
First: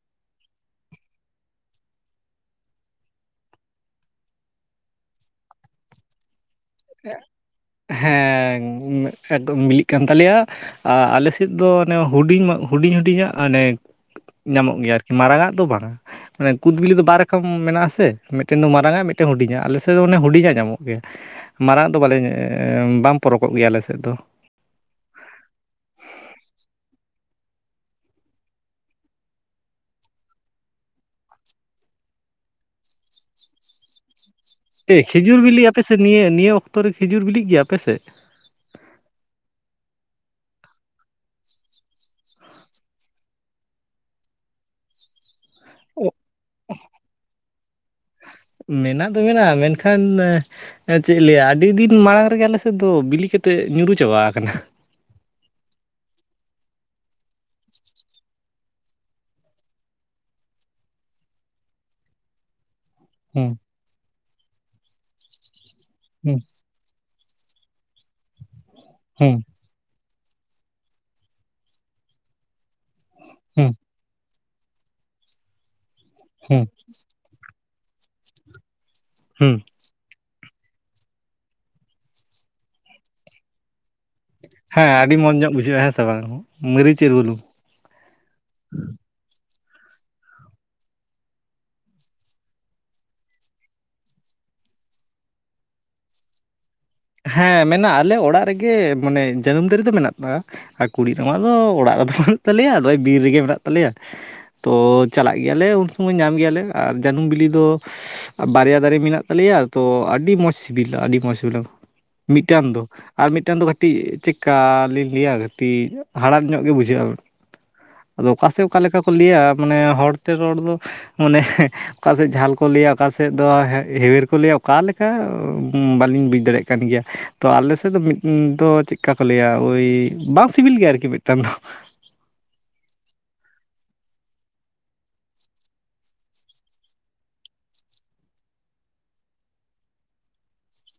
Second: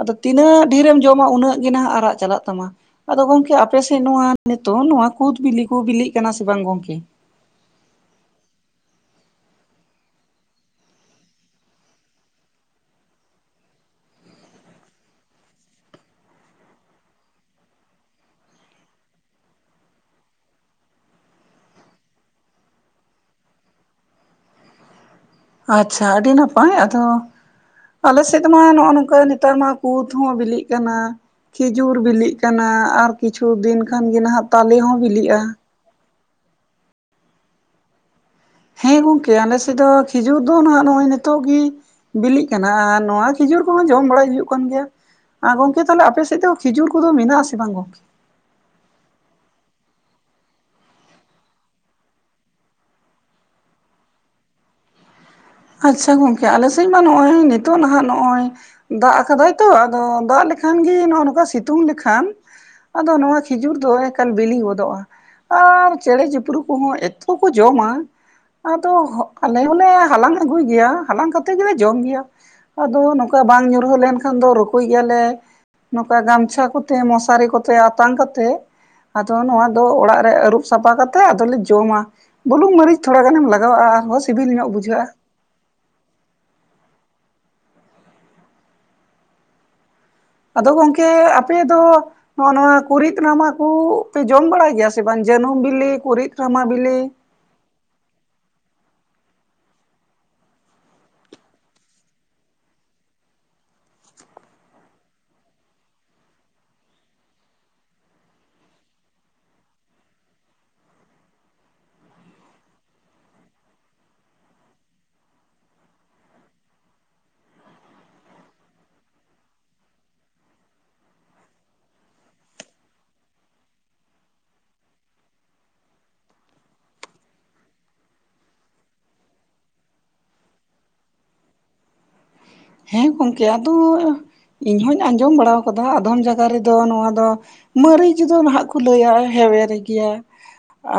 ᱟᱫᱚ ᱛᱤᱱᱟᱹᱜ ᱰᱷᱮᱨᱮᱢ ᱡᱚᱢᱟ, ᱩᱱᱟᱹᱜ ᱜᱮ ᱱᱟᱟᱜ ᱟᱨᱟᱜ ᱪᱟᱞᱟᱜ ᱛᱟᱢᱟ᱾ ᱟᱫᱚ ᱜᱚᱝᱠᱮ ᱟᱯᱮᱥᱮᱫ ᱱᱚᱣᱟ ᱱᱤᱛᱚᱜ ᱱᱚᱣᱟ ᱠᱩᱫ ᱵᱤᱞᱤ ᱠᱚ ᱵᱤᱞᱤᱜ ᱠᱟᱱᱟ ᱥᱮ ᱵᱟᱝ ᱜᱚᱝᱠᱮ? ᱦᱮᱸ ᱮᱠᱫᱚᱢ ᱢᱤᱞᱤᱜ ᱠᱟᱱ ᱛᱟᱞᱮᱭᱟ ᱾ ᱟᱞᱮ ᱥᱮᱫ ᱫᱚ ᱚᱱᱮ ᱦᱩ ᱦᱩᱰᱤᱧ ᱦᱩᱰᱤᱧᱟᱜ ᱟᱱᱮ, ᱧᱟᱢᱚᱜ ᱜᱮᱭᱟ ᱟᱨᱠᱤ ᱢᱟᱨᱟᱝ ᱟᱜ ᱫᱚ ᱵᱟᱝᱟ᱾ ᱢᱟᱱᱮ ᱠᱩᱫ ᱵᱤᱞᱤ ᱫᱚ ᱵᱟᱨ ᱨᱟᱠᱟᱚᱢ ᱢᱮᱱᱟᱜ ᱟᱥᱮ, ᱢᱤᱫᱴᱮᱱ ᱫᱚ ᱢᱟᱨᱟᱝᱜ ᱢᱤᱫᱴᱮᱱ ᱦᱩᱰᱤᱧᱟ ᱟᱞᱮ ᱥᱮᱜ ᱫᱚ ᱚᱱᱮ ᱦᱩᱰᱤᱧᱟ ᱧᱟᱢᱚᱜ ᱜᱮᱭᱟ᱾ ᱢᱟᱨᱟᱝ ᱫᱚ ᱵᱟᱞᱮ ᱵᱟᱢ ᱯᱚᱨᱚᱜ ᱜᱮᱭᱟ ᱟᱞᱮᱥᱮᱜ ᱫᱚ᱾ ᱟᱪᱪᱷᱟ ᱟᱹᱰᱤ ᱱᱟᱯᱟᱭ, ᱟᱫᱚ ᱟᱞᱮ ᱥᱮᱫ ᱢᱟ ᱱᱚᱜᱼᱚᱭ ᱱᱚᱝᱠᱟ ᱱᱮᱛᱟᱨ ᱢᱟ ᱠᱩᱛ ᱦᱚᱸ ᱵᱤᱞᱤᱜ ᱠᱟᱱᱟ᱾ ᱠᱷᱤᱡᱩᱨ ᱵᱤᱞᱤᱜ ᱠᱟᱱᱟ ᱟᱨ ᱠᱤᱪᱷᱩ ᱫᱤᱱ ᱠᱷᱟᱱ ᱜᱮ ᱱᱟᱦᱟᱜ ᱛᱟᱞᱮ ᱮ ᱦᱚᱸ ᱠᱷᱮᱡᱩᱨ ᱵᱤᱞᱤᱜᱼᱟ ᱵᱤᱞᱤᱜ ᱟᱯᱮᱥᱮᱫ ᱱᱤᱭᱟᱹ ᱱᱤᱭᱟᱹ ᱚᱠᱛᱚᱨᱮ ᱠᱷᱮᱡᱩᱨ ᱵᱤᱞᱤᱜ ᱜᱮᱭᱟ ᱟᱯᱮᱥᱮᱜ ᱾ ᱦᱮᱸ ᱜᱚᱝᱠᱮ ᱟᱞᱮ ᱥᱮᱫ ᱫᱚ ᱠᱷᱤᱡᱩᱨ ᱫᱚ ᱦᱟᱜ ᱱᱚᱜᱼᱚᱭ ᱱᱤᱛᱚᱜ ᱜᱤ ᱵᱤᱞᱤᱜ ᱠᱟᱱᱟ ᱟᱨ ᱱᱚᱣᱟ ᱠᱷᱤᱡᱩᱨ ᱠᱚᱦᱚᱸ ᱡᱚᱢ ᱵᱟᱲᱟᱭ ᱦᱩᱭᱩᱜ ᱠᱟᱱ ᱜᱮᱭᱟ, ᱟᱨ ᱜᱚᱝ ᱠᱮ ᱛᱟᱦᱚᱞᱮ ᱚ, ᱟᱯᱮ ᱥᱮᱡ ᱫᱚ ᱠᱷᱤᱡᱩᱨ ᱠᱚᱫᱚ ᱢᱮᱱᱟᱜ-ᱟ ᱥᱮ ᱵᱟᱝ ᱜᱚᱝᱠᱮ? ᱢᱮᱱᱟᱜ ᱫᱚ ᱢᱮᱱᱟᱜ-ᱟ, ᱢᱮᱱᱠᱷᱟᱱ ᱮᱸ ᱪᱮᱜ ᱞᱟᱹᱭᱟ ᱟᱹᱰᱤ ᱫᱤᱱ ᱢᱟᱬᱟᱝ ᱨᱮᱜᱮ ᱟᱞᱮ ᱥᱮᱜ ᱫᱚ ᱵᱤᱞᱤ ᱠᱟᱛᱮᱜ ᱧᱩᱨᱩ ᱪᱟᱵᱟᱣ ᱟᱠᱟᱱᱟ᱾ ᱟᱪᱪᱷᱟ ᱜᱚᱝᱠᱮ ᱟᱞᱮ ᱥᱮᱡ ᱢᱟ ᱱᱚᱜᱼᱚᱭ ᱱᱤᱛᱚᱜ ᱱᱟᱦᱟᱸᱜ ᱱᱚᱜ-ᱚᱸᱭ ᱫᱟᱜ ᱟᱠᱟ ᱫᱟᱭ ᱛᱚ, ᱟᱫᱚ ᱫᱟᱜ ᱞᱮᱠᱷᱟᱱ ᱜᱮ ᱱᱚᱜᱼᱚ ᱱᱚᱠᱟ ᱥᱤᱛᱩᱝ ᱞᱮᱠᱷᱟᱱ ᱟᱫᱚ ᱱᱚᱣᱟ ᱦᱩᱸ ᱠᱷᱤᱡᱩᱨ ᱫᱚ ᱮᱠᱟᱞ ᱵᱤᱞᱤ ᱜᱚᱫᱚᱜᱼᱟ, ᱟᱨ ᱪᱮᱬᱮ ᱦᱩᱸ ᱪᱤᱯᱨᱩᱜ ᱠᱩ ᱦᱚᱸ ᱮᱛᱚ ᱠᱚ ᱡᱚᱢᱟ ᱟᱫᱚ ‌ᱦᱚ ᱦᱩᱸ ᱟᱞᱮ ᱦᱚᱸ ᱞᱮ ᱦᱟᱞᱟᱝ ᱟᱜᱩᱭ ᱜᱮᱭᱟ ᱦᱟᱞᱟᱝ ᱠᱟᱛᱮᱜ ᱜᱮᱞᱮ ᱡᱚᱢ ᱜᱮᱭᱟ, ᱟᱫᱚ ᱱᱚᱝᱠᱟ ᱵᱟᱝ ᱦᱩᱸ ᱧᱩᱨᱦᱟᱹ ᱞᱮᱱ ᱠᱷᱟᱱ ᱫᱚ ᱨᱩᱠᱩᱭ ᱜᱮᱭᱟ ᱞᱮ ᱱᱚᱝᱠᱟ ᱦᱩᱸ ᱜᱟᱢᱪᱷᱟ ᱠᱚᱛᱮ ᱢᱚᱥᱟᱨᱤ ᱠᱚᱛᱮ ᱟᱛᱟᱝ ᱠᱟᱛᱮᱜ᱾ ᱟᱫᱚ ᱦᱩᱸ ᱱᱚᱶᱟ ᱫᱚ ᱚᱲᱟᱜ ᱨᱮ ᱟᱹᱨᱩᱵ ᱥᱟᱯᱷᱟ ᱠᱟᱛᱮᱜ ᱟᱫᱚ ᱞᱮ ᱡᱚᱢᱟ ᱵᱩᱞᱩᱝ ᱢᱟᱹᱨᱤᱪ ᱛᱷᱚᱲᱟ ᱜᱟᱱᱮᱢ ᱞᱟᱜᱟᱣᱟᱜᱼᱟ᱾ ᱥᱤᱵᱤᱞ ᱧᱚᱜ ᱦᱮᱸ ᱵᱩᱡᱷᱟᱹᱜᱼᱟ᱾ ᱟᱰᱤ ᱢᱚᱸᱡᱽ ᱧᱚᱜ ᱵᱩᱡᱷᱟᱹᱜᱼᱟ ᱦᱮᱸ ᱥᱮ ᱵᱟᱝ ᱦᱚᱸ ᱢᱟᱹᱨᱤᱪ ᱟᱨ ᱵᱩᱞᱩᱝ? ᱟᱫᱚ ᱜᱚᱝᱠᱮ ᱟᱯᱮ ᱫᱚ ᱱᱚᱜ-ᱚ ᱱᱚᱣᱟ ᱠᱩᱸᱨᱤᱫ ᱨᱟᱢᱟ ᱠᱚᱯᱮ ᱡᱚᱢ ᱵᱟᱲᱟᱭ ᱜᱮᱭᱟ ᱥᱮ ᱵᱟᱝ, ᱡᱟᱹᱱᱩᱢ ᱵᱤᱞᱤ, ᱠᱩᱸᱨᱤᱫ ᱨᱟᱢᱟ ᱵᱤᱞᱤ? ᱦᱮᱸ ᱢᱮ ᱟᱞᱮ ᱚᱲᱟᱜ ᱨᱮᱜᱮ ᱢᱟᱱᱮ ᱡᱟᱹᱱᱩᱢ ᱫᱟᱨᱮ ᱫᱚ ᱢᱮᱱᱟᱜᱼᱟ᱾ ᱟᱨ ᱠᱩᱬᱤᱜ ᱨᱟᱢᱟ ᱫᱚ ᱚᱲᱟᱜ ᱨᱮᱫᱚ ᱵᱟᱹᱱᱩᱜ ᱛᱟᱞᱮᱭᱟ ᱱᱚᱜᱼᱚᱭ ᱵᱤᱨ ᱨᱮᱜᱮ ᱢᱮᱱᱟᱜ ᱛᱟᱞᱮᱭᱟ᱾ ᱛᱚ ᱪᱟᱞᱟᱜ ᱜᱮᱭᱟ ᱞᱮ ᱩᱱ ᱥᱚᱢᱚᱭ ᱧᱟᱢ ᱜᱮᱭᱟ ᱞᱮ, ᱟᱨ ᱡᱟᱱᱩᱢ ᱵᱤᱞᱤ ᱫᱚ ᱵᱟᱨᱭᱟ ᱫᱟᱨᱮ ᱢᱮᱱᱟᱜ ᱛᱟᱞᱮᱭᱟ ᱛᱚ ᱟᱰᱤ ᱢᱚᱪ ᱥᱤᱵᱤᱞᱟ ᱟᱰᱤ ᱢᱚᱪ ᱥᱤᱵᱤᱞᱟ᱾ ᱢᱤᱫᱴᱟᱱ ᱫᱚ᱾ ᱟᱨ ᱢᱤᱫᱴᱟᱱ ᱫᱚ ᱠᱟᱴᱤᱡ ᱪᱮᱠᱠᱟ ᱞᱤᱧ ᱞᱟᱹᱭᱟ, ᱠᱟᱹᱴᱤᱡ ᱦᱟᱲᱟᱢ ᱧᱚᱜ ᱜᱮ ᱵᱩᱡᱷᱟᱹᱜᱼᱟ᱾ ᱟᱫᱚ ᱚᱠᱟ ᱥᱮᱜ ᱚᱠᱟ ᱞᱮᱠᱟ ᱠᱚ ᱞᱟᱹᱭᱟ, ᱢᱟᱱᱮ ᱦᱚᱲ ᱛᱮ ᱨᱚᱲ ᱫᱚ᱾ ᱢᱚᱱᱮ ᱚᱠᱟ ᱥᱮᱜ ᱡᱷᱟᱞ ᱠᱚ ᱞᱟᱹᱭᱟ, ᱚᱠᱟ ᱥᱮᱜ ᱫᱚ ᱦᱮᱣ ᱦᱮᱣᱮᱨ ᱠᱚ ᱞᱟᱹᱭᱟ ᱚᱠᱟ ᱞᱮᱠ <inaudible> ᱵᱟᱞᱤᱧ ᱵᱩᱡᱽ ᱫᱟᱲᱮᱭᱟᱜ ᱠᱟᱱ ᱜᱮᱭᱟ᱾ ᱛᱚ ᱟᱞᱮ ᱥᱮᱜ ᱫᱚ <inaudible> ᱫᱚ ᱪᱮᱜ ᱠᱟ ᱠᱚ ᱞᱟᱹᱭᱟ, ᱳᱭ ᱵᱟᱝ ᱥᱤᱵᱤᱞ ᱜᱮᱭᱟ ᱟᱨᱠᱤ ᱢᱤᱫᱴᱟᱱ ᱫᱚ᱾ ᱦᱮᱸ ᱜᱚᱝᱠᱮ ᱟᱫᱚ, ᱤᱧ ᱦᱚᱧ ᱟᱸᱡᱚᱢ ᱵᱟᱲᱟᱣ ᱠᱟᱫᱟ ᱟᱫᱷᱟᱢ ᱡᱟᱭᱜᱟ ᱨᱮᱫᱚ ᱱᱚᱣᱟ ᱫᱚ ᱢᱟᱹᱨᱤᱪ ᱫᱚ ᱱᱟᱦᱟᱸᱜ ᱠᱚ ᱞᱟᱹᱭᱟ ᱦᱮᱣᱮᱨ ᱜᱮᱭᱟ᱾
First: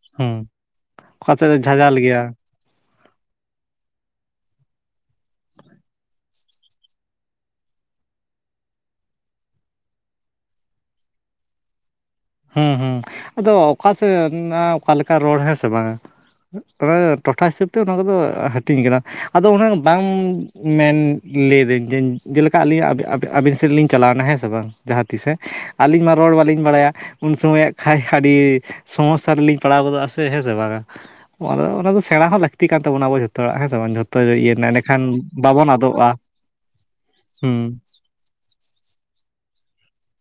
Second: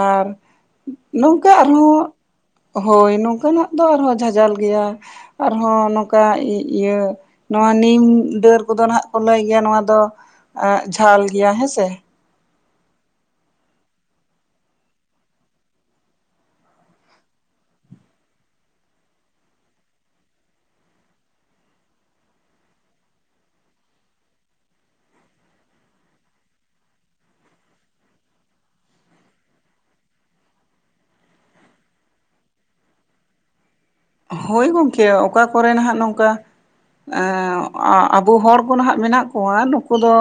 ᱟᱨ ᱦᱮᱸ ᱚᱠᱟ ᱥᱮᱫ ᱱᱚᱝᱠᱟ ᱫᱚ ᱟᱨ ᱡᱷᱟᱡᱟᱞ ᱦᱚᱸ ᱜᱮᱭᱟ ᱦᱳᱭ ᱱᱚᱝᱠᱟ ᱱᱟᱜ ᱫᱚ ᱟᱨ ᱦᱚᱸ ᱡᱷᱟᱡᱟᱞ ᱜᱮᱭᱟ ᱟᱨ ᱦᱚᱸ ᱱᱚᱝᱠᱟ <inaudible> ᱤᱭᱟᱹ ᱱᱚᱣᱟ ᱱᱤᱢ ᱰᱟᱹᱨ ᱠᱚᱫᱚ ᱱᱟᱦᱟᱸᱜ ᱠᱚ ᱞᱟᱹᱭ ᱜᱮᱭᱟ ᱱᱚᱣᱟ ᱫᱚ ᱮᱸᱜ ᱡᱷᱟᱞ ᱜᱮᱭᱟ ᱦᱮᱸ ᱥᱮ᱾ ᱦᱩᱸ ᱦᱩᱸ ᱟᱫᱚ ᱚᱠᱟ ᱥᱮᱱ ᱱᱟᱜ ᱚᱠᱟ ᱞᱮᱠᱟ ᱨᱚᱲ ᱦᱮᱸ ᱥᱮ ᱵᱟᱝ᱾ ᱚᱱᱟ ᱫᱟ ᱴᱚᱴᱷᱟ ᱦᱤᱥᱟᱹᱵᱽ ᱛᱮ ᱚᱱᱟ ᱠᱚᱫᱚ ᱦᱟᱹᱴᱤᱧ ᱠᱟᱱᱟ᱾ ᱟᱫᱚ ᱚᱱᱟ ᱵᱟᱝ ᱢᱮᱱ ᱞᱟᱹᱭ ᱟᱫᱟᱹᱧ ᱡᱮ ᱡᱮᱞᱮᱠᱟ ᱟᱹᱞᱤᱧᱟᱜ ᱟᱵᱮ ᱟᱵᱮ ᱟᱵᱤᱱ ᱥᱮᱫ ᱞᱤᱧ ᱪᱟᱞᱟᱣ ᱮᱱᱟ ᱦᱮᱸ ᱥᱮ ᱵᱟᱝ᱾ ᱡᱟᱸᱦᱟᱸ ᱛᱤᱥᱮ ᱟᱞᱤᱧ ᱢᱟ ᱨᱚᱲ ᱵᱟᱞᱤᱧ ᱵᱟᱲᱟᱭᱟ᱾ ᱩᱱ ᱥᱚᱢᱚᱭᱟᱜ ᱠᱷᱟᱡ ᱟᱰᱤ ᱥᱚᱢᱚᱥᱥᱟ ᱨᱮᱞᱤᱧ ᱯᱟᱲᱟᱣ ᱜᱚᱫᱚᱜ-ᱟ ᱥᱮ ᱦᱮᱸ ᱥᱮ ᱵᱟᱝ-ᱟ᱾ <inaudible> ᱚᱱᱟ ᱫᱚ ᱥᱮᱬᱟ ᱦᱚᱸ ᱞᱟᱠᱛᱤ ᱠᱟᱱ ᱛᱵᱚᱱᱟ ᱟᱵᱚ ᱡᱚᱛᱚ ᱦᱚᱲᱟᱜ ᱦᱮᱸ ᱥᱮ ᱵᱟᱝ ᱡᱚᱛ ᱦᱳᱭ ᱜᱚᱝᱠᱮ ᱚᱠᱟ ᱠᱚᱨᱮ ᱱᱟᱦᱟᱸᱜ ᱱᱚᱝᱠᱟ ᱮᱸ ᱦᱩᱸ ᱟᱸᱜ᱾ ᱟᱵᱚ ᱦᱚᱲ ᱠᱚ ᱱᱟᱦᱟᱸᱜ ᱢᱮᱱᱟᱜ ᱠᱚᱣᱟ ᱱᱩᱠᱩ ᱫᱚ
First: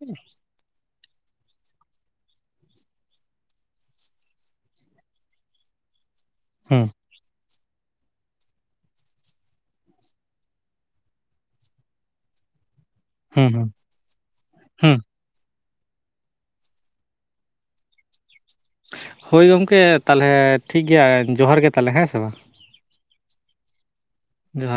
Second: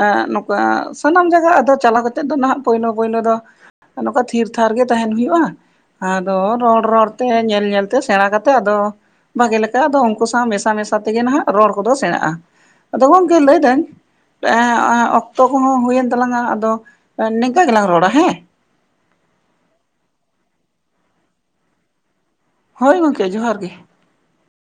ᱮᱸᱜ ᱱᱚᱠ <inaudible> ᱥᱟᱱᱟᱢ ᱡᱟᱭᱜᱟ ᱟᱫᱚ ᱪᱟᱞᱟᱣ ᱠᱟᱛᱮᱜ ᱫᱚ ᱱᱟᱦᱟᱸᱜ ᱯᱳᱭᱞᱳ ᱯᱳᱭᱞᱳ ᱫᱚ ᱟ ᱱᱚᱝᱠᱟ ᱛᱷᱤᱨ ᱛᱷᱟᱨ ᱜᱮ ᱛᱟᱦᱮᱱ ᱦᱩᱭᱩᱜ-ᱟ, ᱟᱫᱚ ᱨᱚᱲ ᱦᱩᱸ ᱨᱚᱲ ᱛᱮ ᱧᱮᱞ ᱧᱮᱞ ᱛᱮ ᱥᱮᱬᱟ ᱠᱟᱛᱮᱜ ᱟᱫᱚ ᱵᱷᱟᱜᱮ ᱞᱮᱠᱟ ᱟᱫᱚ ᱩᱱᱠᱩ ᱥᱟᱶ ᱢᱮᱥᱟ ᱢᱮᱥᱟ ᱛᱮᱜᱮ ᱱᱟᱦᱟᱸᱜ ᱨᱚᱲ ᱠᱚᱫᱚ ᱥᱮᱬᱟᱜ-ᱟ᱾ ᱟᱫᱚ ᱜᱚᱝᱠᱮ ᱦᱩᱸ ᱞᱟᱹᱭ ᱦᱩᱸ ᱮᱫᱟᱹᱧ ᱦᱩᱸ <inaudible> ᱚᱠᱛᱚ ᱠᱚᱦᱚᱸ ᱦᱩᱭᱮᱱ ᱛᱟᱞᱟᱝ-ᱟ, ᱟᱫᱚ ᱮ ᱱᱤᱝᱠᱟ ᱜᱮᱞᱟᱝ ᱨᱚᱲᱟ ᱦᱮᱸ᱾ ᱦᱳᱭ ᱜᱚᱝᱠᱮ ᱛᱟᱞᱦᱮ ᱴᱷᱤᱠ ᱜᱮᱭᱟ ᱡᱚᱦᱟᱨ ᱜᱮ ᱛᱟᱦᱞᱮ ᱦᱮᱸ ᱥᱮ ᱵᱟᱝ᱾ ᱦᱳᱭ ᱜᱚᱝᱠᱮ ᱡᱚᱦᱟᱨ ᱜᱮ᱾ ᱡᱚᱦᱟᱨ